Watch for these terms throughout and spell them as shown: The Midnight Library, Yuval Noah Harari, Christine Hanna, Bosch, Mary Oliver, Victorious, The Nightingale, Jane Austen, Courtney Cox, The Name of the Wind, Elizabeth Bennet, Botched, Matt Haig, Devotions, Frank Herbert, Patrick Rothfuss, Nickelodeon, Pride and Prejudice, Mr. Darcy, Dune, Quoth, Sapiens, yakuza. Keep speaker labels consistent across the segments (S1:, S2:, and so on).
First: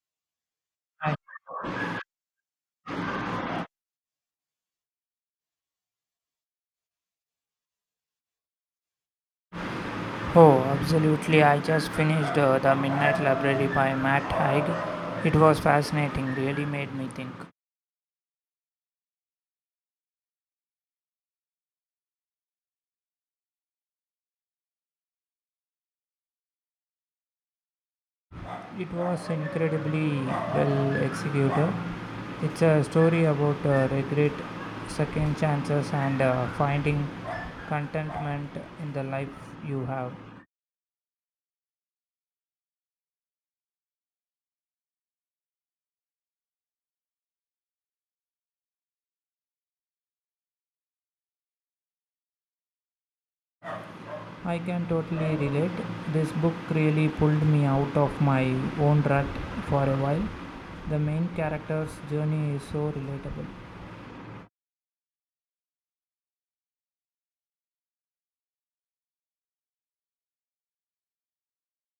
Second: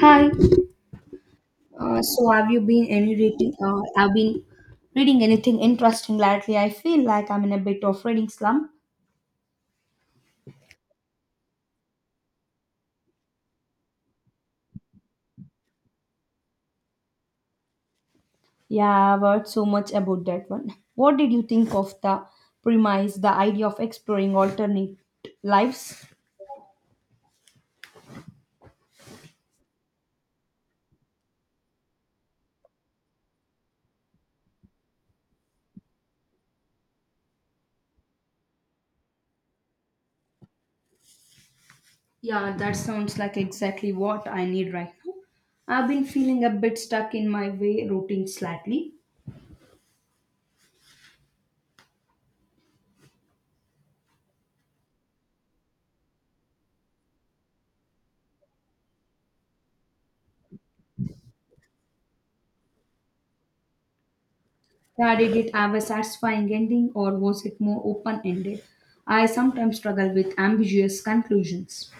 S1: Hi.
S2: I,
S1: So have you been any reading? I've been reading anything interesting lately. I feel like I'm in a bit of reading slump.
S2: oh, absolutely. I just finished The Midnight Library by Matt Haig. It was fascinating, really made me think.
S1: Yeah, I've heard so much about that one. What did you think of the premise, the idea of exploring alternate lives?
S2: It was incredibly well executed. It's a story about regret, second chances, and finding contentment in the life you have.
S1: Yeah, that sounds like exactly what I need right now. I've been feeling a bit stuck in my way routine slightly.
S2: I can totally relate. This book really pulled me out of my own rut for a while. The main character's journey is so relatable.
S1: Yeah, did it have a satisfying ending or was it more open ended? I sometimes struggle with ambiguous conclusions.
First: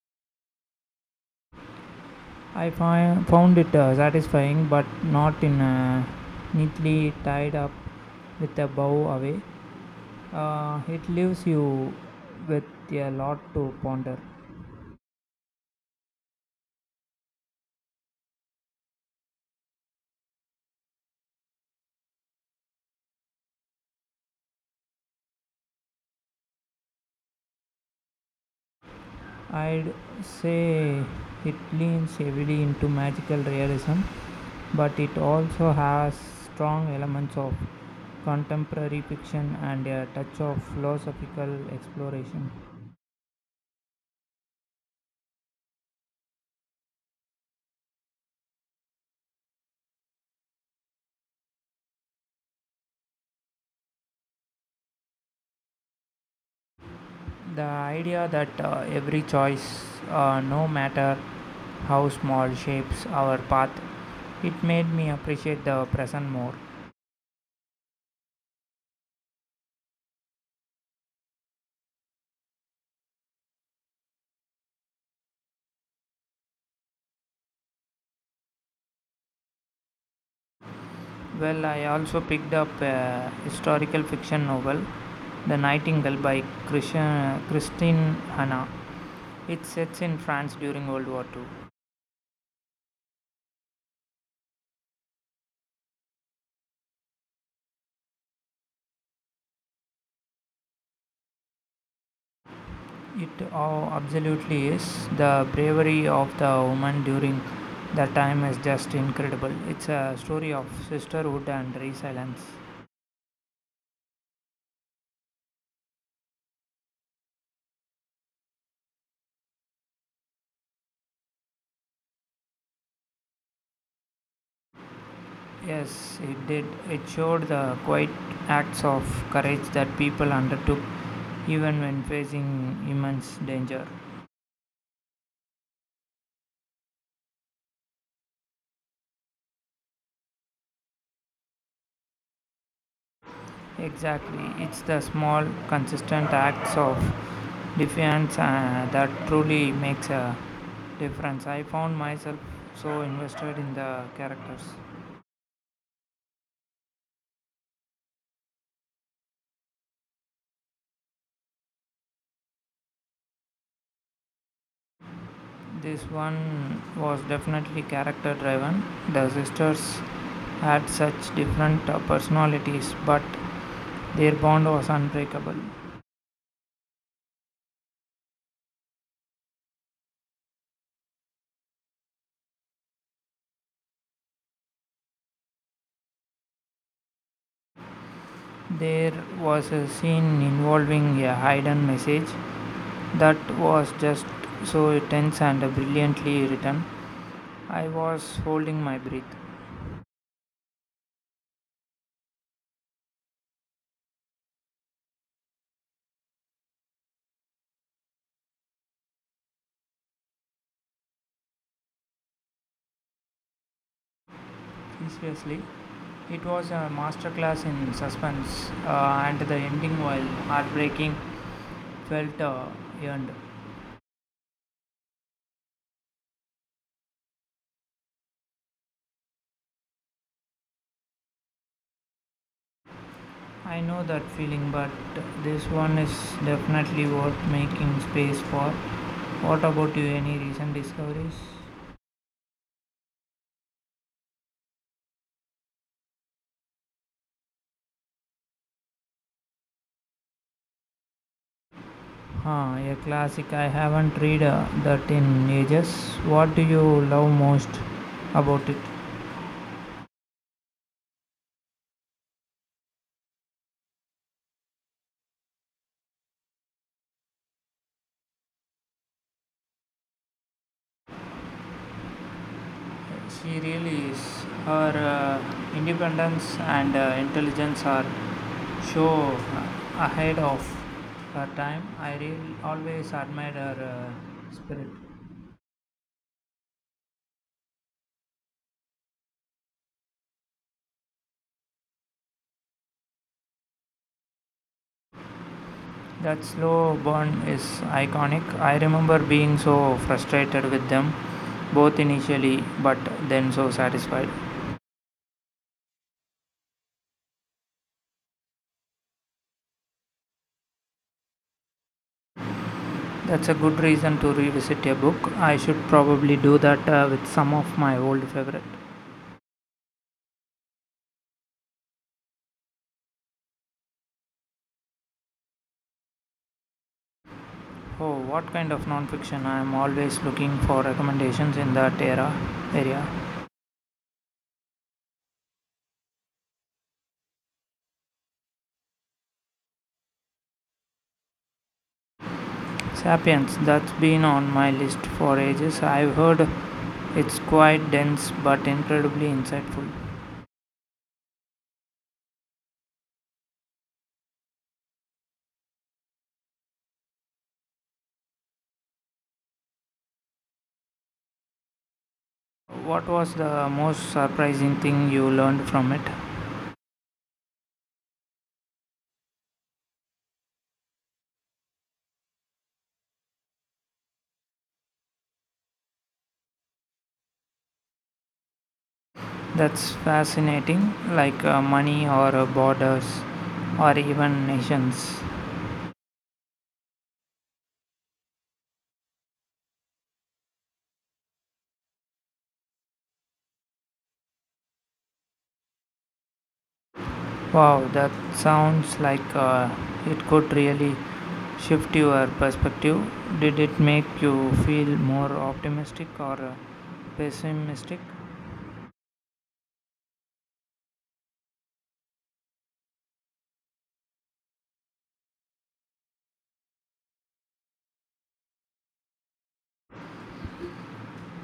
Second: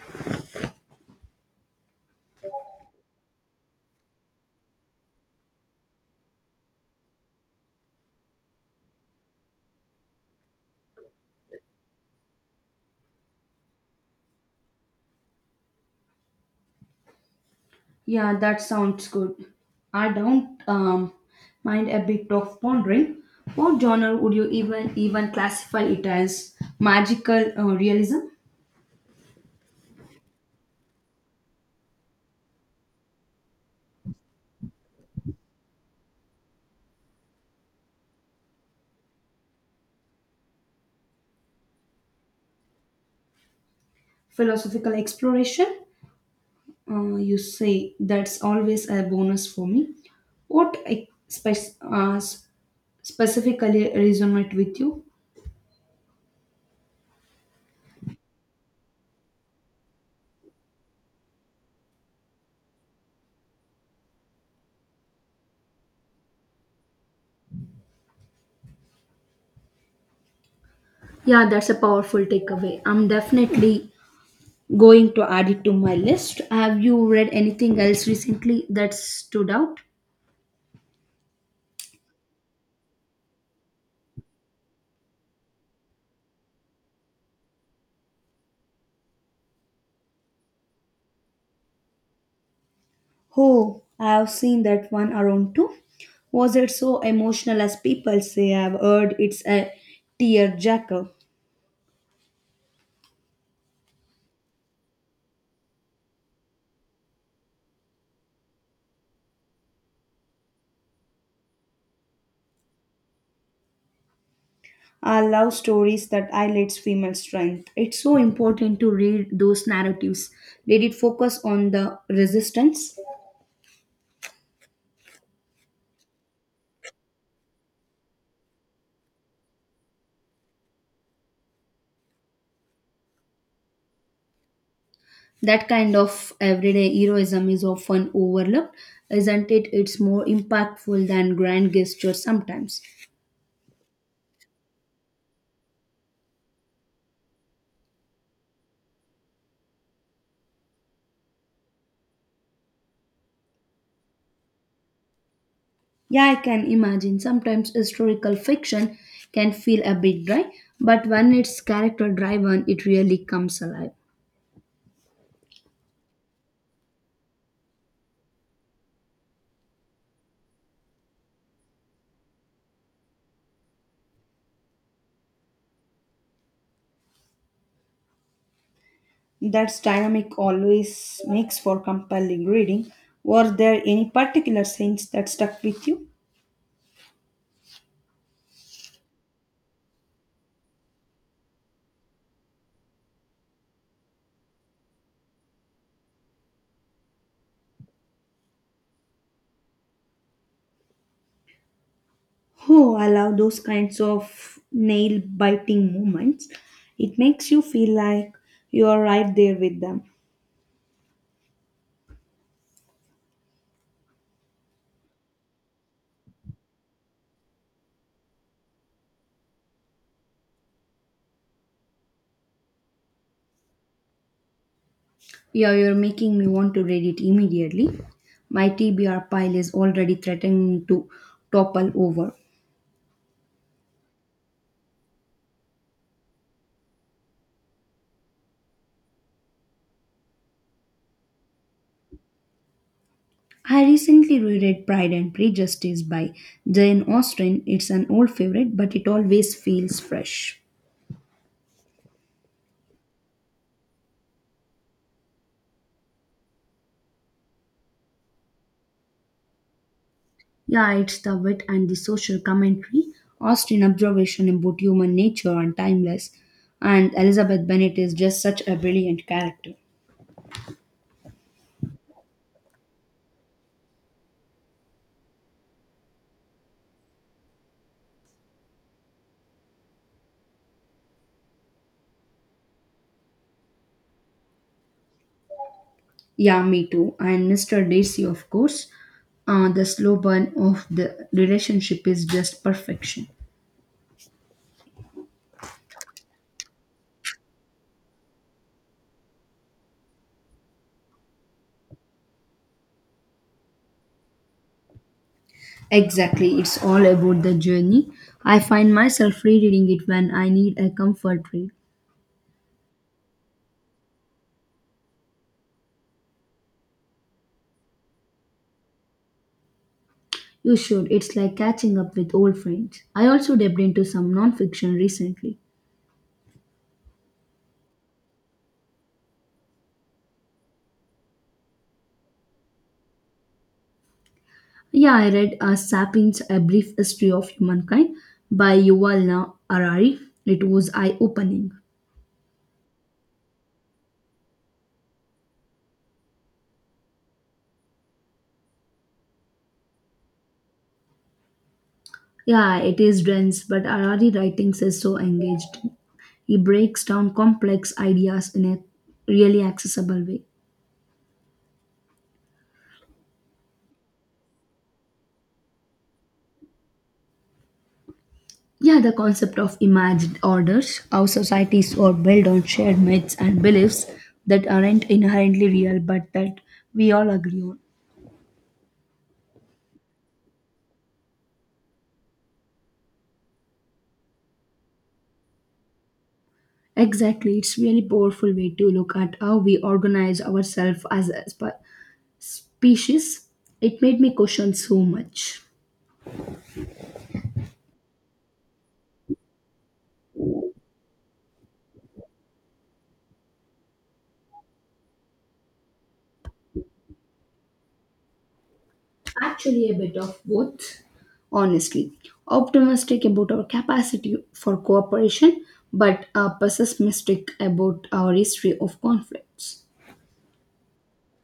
S2: Found it satisfying, but not in a neatly tied up with a bow away. It leaves you with a lot to ponder.
S1: Yeah, that sounds good. I don't Mind a bit of pondering. What genre would you even classify it as? Magical realism,
S2: I'd say it leans heavily into magical realism, but it also has strong elements of contemporary fiction and a touch of philosophical exploration.
S1: philosophical exploration. You say that's always a bonus for me. What spe- uh, s- specifically resonate with you?
S2: The idea that every choice, no matter how small, shapes our path, it made me appreciate the present more.
S1: Yeah, that's a powerful takeaway. I'm definitely going to add it to my list. Have you read anything else recently that stood out?
S2: Well, I also picked up a historical fiction novel, The Nightingale by Christine Hanna. It sets in France during World War II.
S1: Oh, I've seen that one around too. Was it so emotional as people say? I've heard it's a tearjerker.
S2: It absolutely is. The bravery of the woman during that time is just incredible. It's a story of sisterhood and resilience.
S1: I love stories that highlights female strength. It's so important to read those narratives. Did it focus on the resistance?
S2: Yes, it did. It showed the quiet acts of courage that people undertook even when facing immense danger.
S1: That kind of everyday heroism is often overlooked, isn't it? It's more impactful than grand gestures sometimes.
S2: Exactly. It's the small, consistent acts of defiance that truly makes a difference. I found myself so invested in the characters.
S1: Yeah, I can imagine. Sometimes historical fiction can feel a bit dry, but when it's character driven, it really comes alive.
S2: This one was definitely character driven. The sisters had such different personalities, but their bond was unbreakable.
S1: That's dynamic always makes for compelling reading. Were there any particular scenes that stuck with you?
S2: There was a scene involving a hidden message that was just so tense and brilliantly written. I was holding my breath.
S1: Oh, I love those kinds of nail biting moments. It makes you feel like you are right there with them.
S2: Seriously, it was a masterclass in suspense, and the ending, while heartbreaking, felt earned.
S1: Yeah, you're making me want to read it immediately. My TBR pile is already threatening to topple over.
S2: I know that feeling, but this one is definitely worth making space for. What about you? Any recent discoveries?
S1: I recently reread Pride and Prejudice by Jane Austen. It's an old favorite, but it always feels fresh.
S2: Huh, a classic. I haven't read that in ages. What do you love most about it?
S1: Yeah, it's the wit and the social commentary. Austen observation about human nature are timeless. And Elizabeth Bennet is just such a brilliant character.
S2: She really is. Her independence and intelligence are so ahead of her time. I really always admired her spirit.
S1: Yeah, me too. And Mr. Darcy, of course. The slow burn of the relationship is just perfection.
S2: That slow burn is iconic. I remember being so frustrated with them, both initially but then so satisfied.
S1: Exactly, it's all about the journey. I find myself rereading it when I need a comfort read.
S2: That's a good reason to revisit a book. I should probably do that with some of my old favorite.
S1: You should. It's like catching up with old friends. I also delved into some nonfiction recently.
S2: Oh, what kind of nonfiction? I am always looking for recommendations in that era area.
S1: Yeah, I read Sapiens A Brief History of Humankind by Yuval Noah Harari. It was eye opening.
S2: Sapiens, that's been on my list for ages. I've heard it's quite dense but incredibly insightful.
S1: Yeah, it is dense, but Harari writings is so engaged. He breaks down complex ideas in a really accessible way.
S2: What was the most surprising thing you learned from it?
S1: Yeah, the concept of imagined orders, how societies are built on shared myths and beliefs that aren't inherently real but that we all agree on.
S2: That's fascinating, like money or borders or even nations.
S1: Exactly, it's really powerful way to look at how we organize ourselves as a species. It made me question so much.
S2: Wow, that sounds like it could really shift your perspective. Did it make you feel more optimistic or pessimistic?
S1: Actually, a bit of both, honestly. Optimistic about our capacity for cooperation, but pessimistic about our history of conflicts.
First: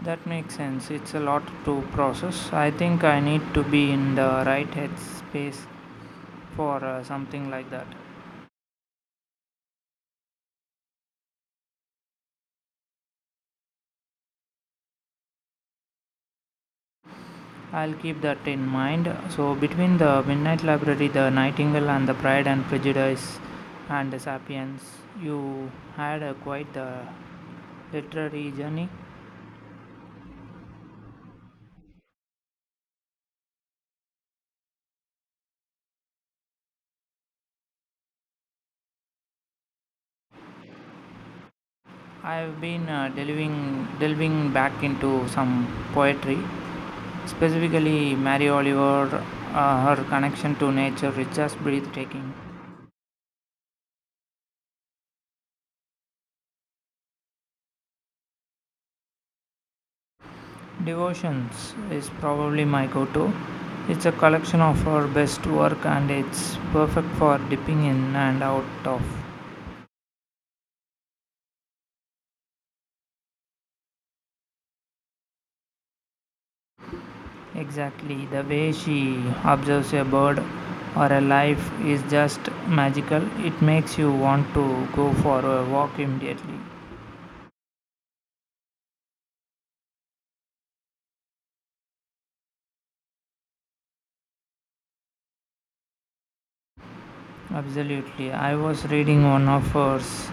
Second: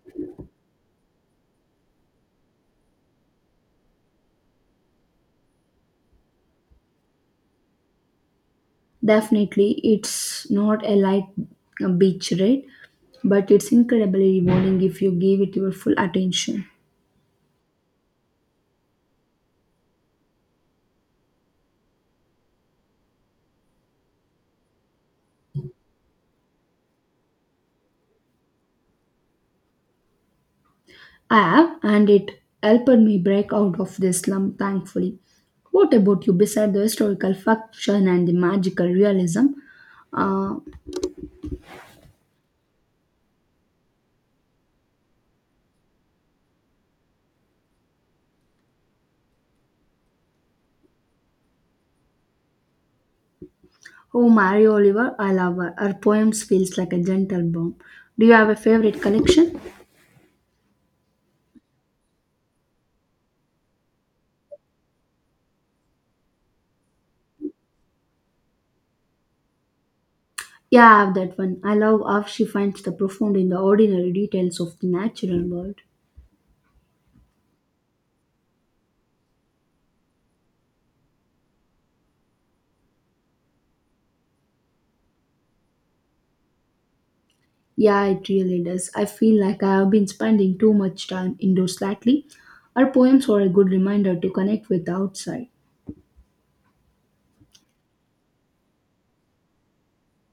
S2: That makes sense. It's a lot to process. I think I need to be in the right headspace for something like that.
S1: Definitely, it's not a light beach ride, but it's incredibly rewarding if you give it your full attention.
S2: I'll keep that in mind. So, between the Midnight Library, the Nightingale, and the Pride and Prejudice and the Sapiens, you had a quite the literary journey.
S1: I have, and it helped me break out of this slump thankfully. What about you? Beside the historical fiction and the magical realism, uh,
S2: I've been delving back into some poetry, specifically Mary Oliver. Her connection to nature is just breathtaking.
S1: oh Mary Oliver, I love her. Her poems feels like a gentle balm. Do you have a favorite collection?
S2: Devotions is probably my go-to. It's a collection of her best work, and it's perfect for dipping in and out of.
S1: Yeah, I have that one. I love how she finds the profound in the ordinary details of the natural world.
S2: Exactly the way she observes a bird or a life is just magical. It makes you want to go for a walk immediately.
S1: Yeah, it really does. I feel like I have been spending too much time indoors lately. Her poems were a good reminder to connect with the outside.
S2: Absolutely. I was reading one of hers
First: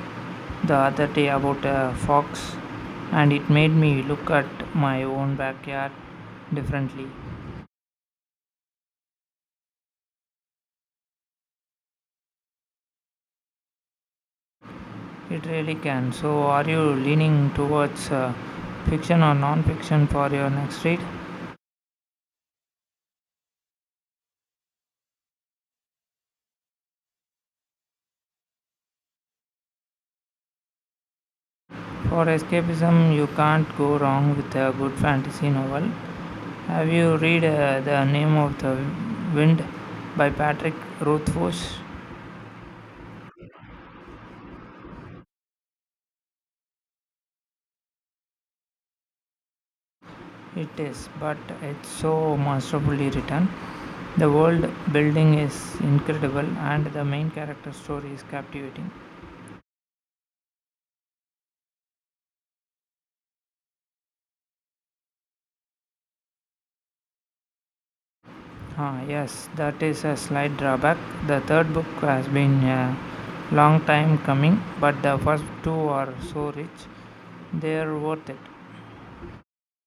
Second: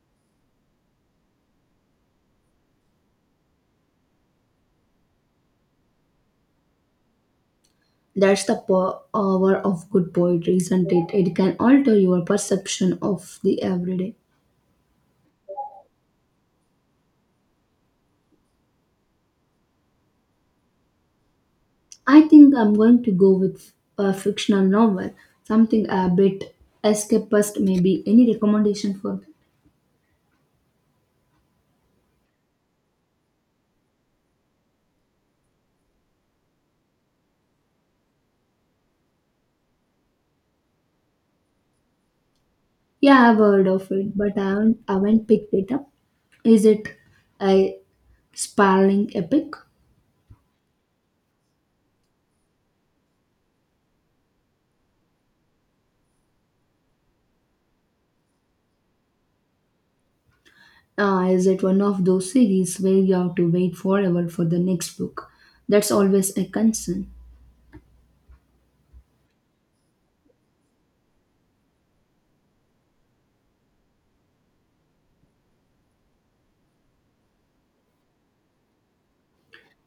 S2: the other day about a fox, and it made me look at my own backyard differently.
S1: That's the power of good poetry, isn't it? It can alter your perception of the everyday.
S2: It really can. So, are you leaning towards fiction or non fiction for your next read?
S1: I think I'm going to go with a fictional novel, something a bit escapist, maybe. Any recommendation for that?
S2: For escapism, you can't go wrong with a good fantasy novel. Have you read The Name of the Wind by Patrick Rothfuss?
S1: Yeah, I've heard of it, but I haven't picked it up. Is it a sprawling epic?
S2: It is, but it's so masterfully written. The world building is incredible and the main character story is captivating.
S1: Is it one of those series where you have to wait forever for the next book? That's always a concern.
S2: Ah, yes, that is a slight drawback. The third book has been a long time coming, but the first two are so rich, they are worth it.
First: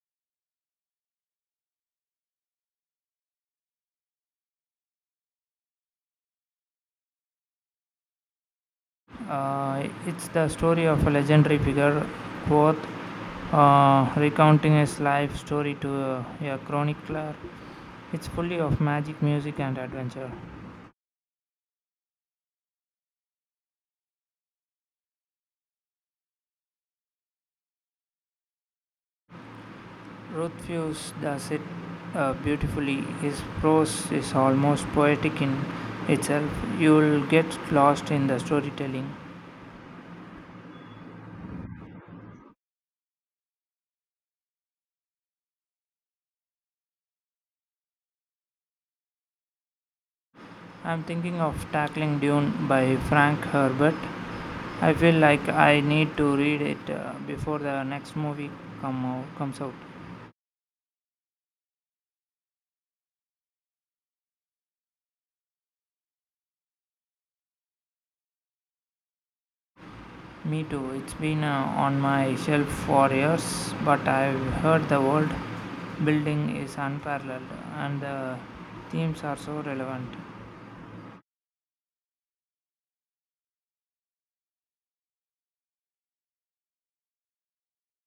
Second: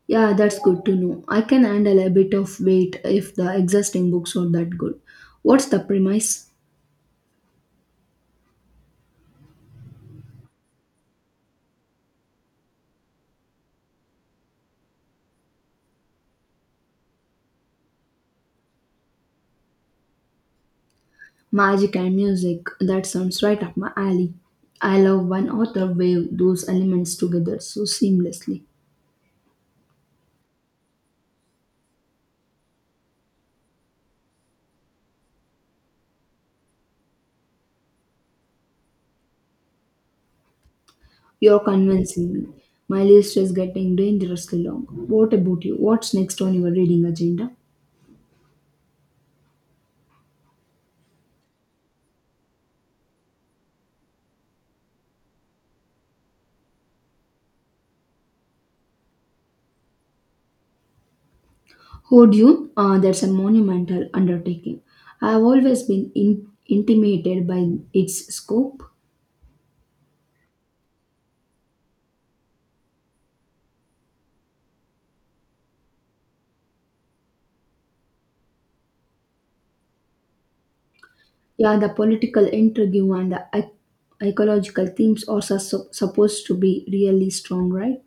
S1: Yeah, that's good to know. I can handle a bit of weight if the existing books are that good. What's the premise?
S2: It's the story of a legendary figure, Quoth, recounting his life story to a chronicler. It's fully of magic, music, and adventure.
S1: Magic and music. That sounds right up my alley. I love when author wave those elements together so seamlessly.
S2: Rothfuss does it beautifully. His prose is almost poetic in itself. You'll get lost in the storytelling.
S1: You're convincing me. My list is getting dangerously long. What about you? What's next on your reading agenda?
S2: I'm thinking of tackling Dune by Frank Herbert. I feel like I need to read it before the next comes out.
S1: Hold you? That's a monumental undertaking. I've always been intimidated by its scope.
S2: Me too. It's been on my shelf for years, but I've heard the world building is unparalleled and the themes are so relevant.
S1: Yeah, the political intrigue and the ecological themes are supposed to be really strong, right?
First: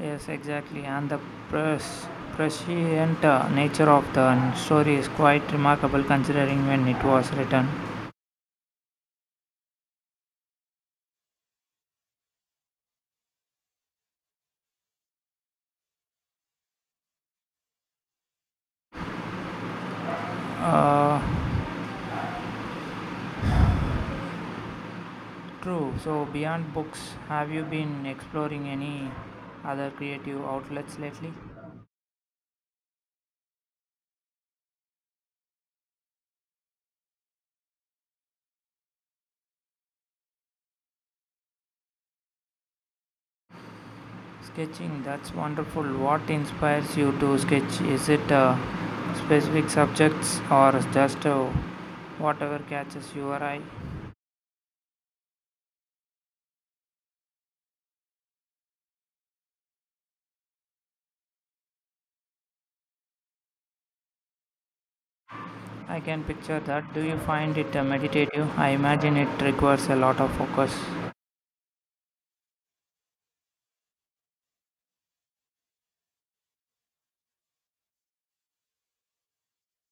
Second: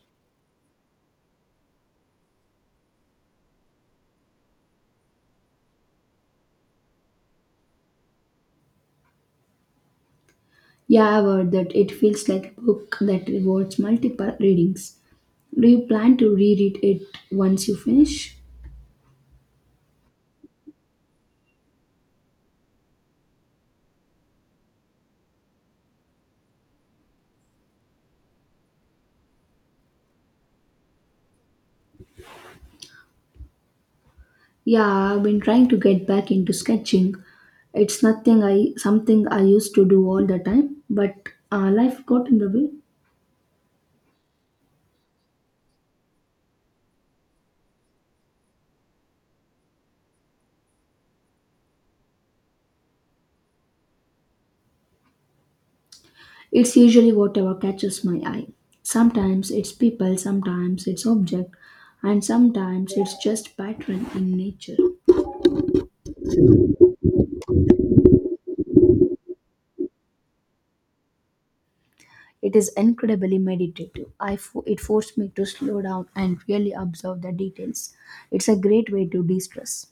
S2: Yes, exactly. And the pres- prescient nature of the story is quite remarkable considering when it was written.
S1: Yeah, I've heard that it feels like a book that rewards multiple readings. Do you plan to reread it once you finish?
S2: True. So, beyond books, have you been exploring any other creative outlets lately?
S1: Yeah, I've been trying to get back into sketching. It's nothing I Something I used to do all the time, but life got in the way.
S2: Sketching, that's wonderful. What inspires you to sketch? Is it specific subjects or just whatever catches your eye?
S1: It's usually whatever catches my eye. Sometimes it's people, sometimes it's object, and sometimes it's just pattern in nature.
S2: I can picture that. Do you find it meditative? I imagine it requires a lot of focus.
S1: It is incredibly meditative. It forced me to slow down and really observe the details. It's a great way to de-stress.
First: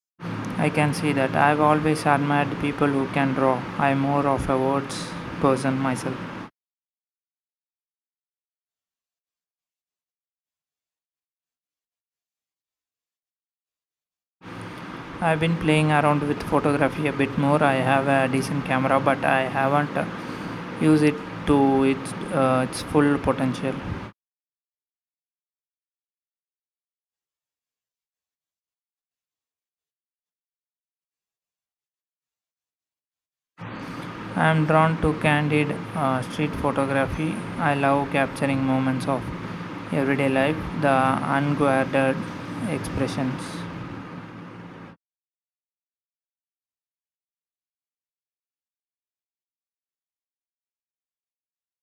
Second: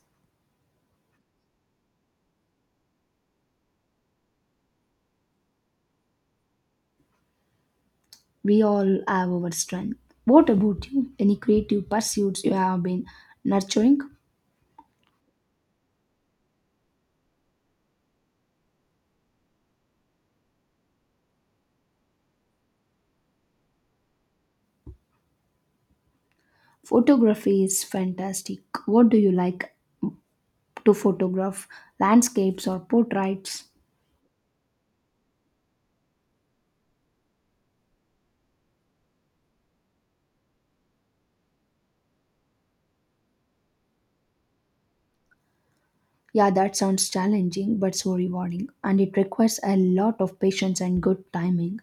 S2: I can see that. I've always admired people who can draw. I'm more of a words person myself.
S1: We all have our strength. What about you? Any creative pursuits you have been nurturing?
S2: I've been playing around with photography a bit more. I have a decent camera, but I haven't used it to its full potential.
S1: Photography is fantastic. What do you like to photograph? Landscapes or portraits?
S2: I'm drawn to candid street photography. I love capturing moments of everyday life, the unguarded expressions.
S1: Yeah, that sounds challenging but so rewarding, and it requires a lot of patience and good timing.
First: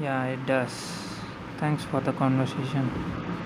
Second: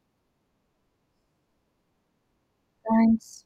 S2: Yeah, it does. Thanks for the conversation.
S1: Thanks.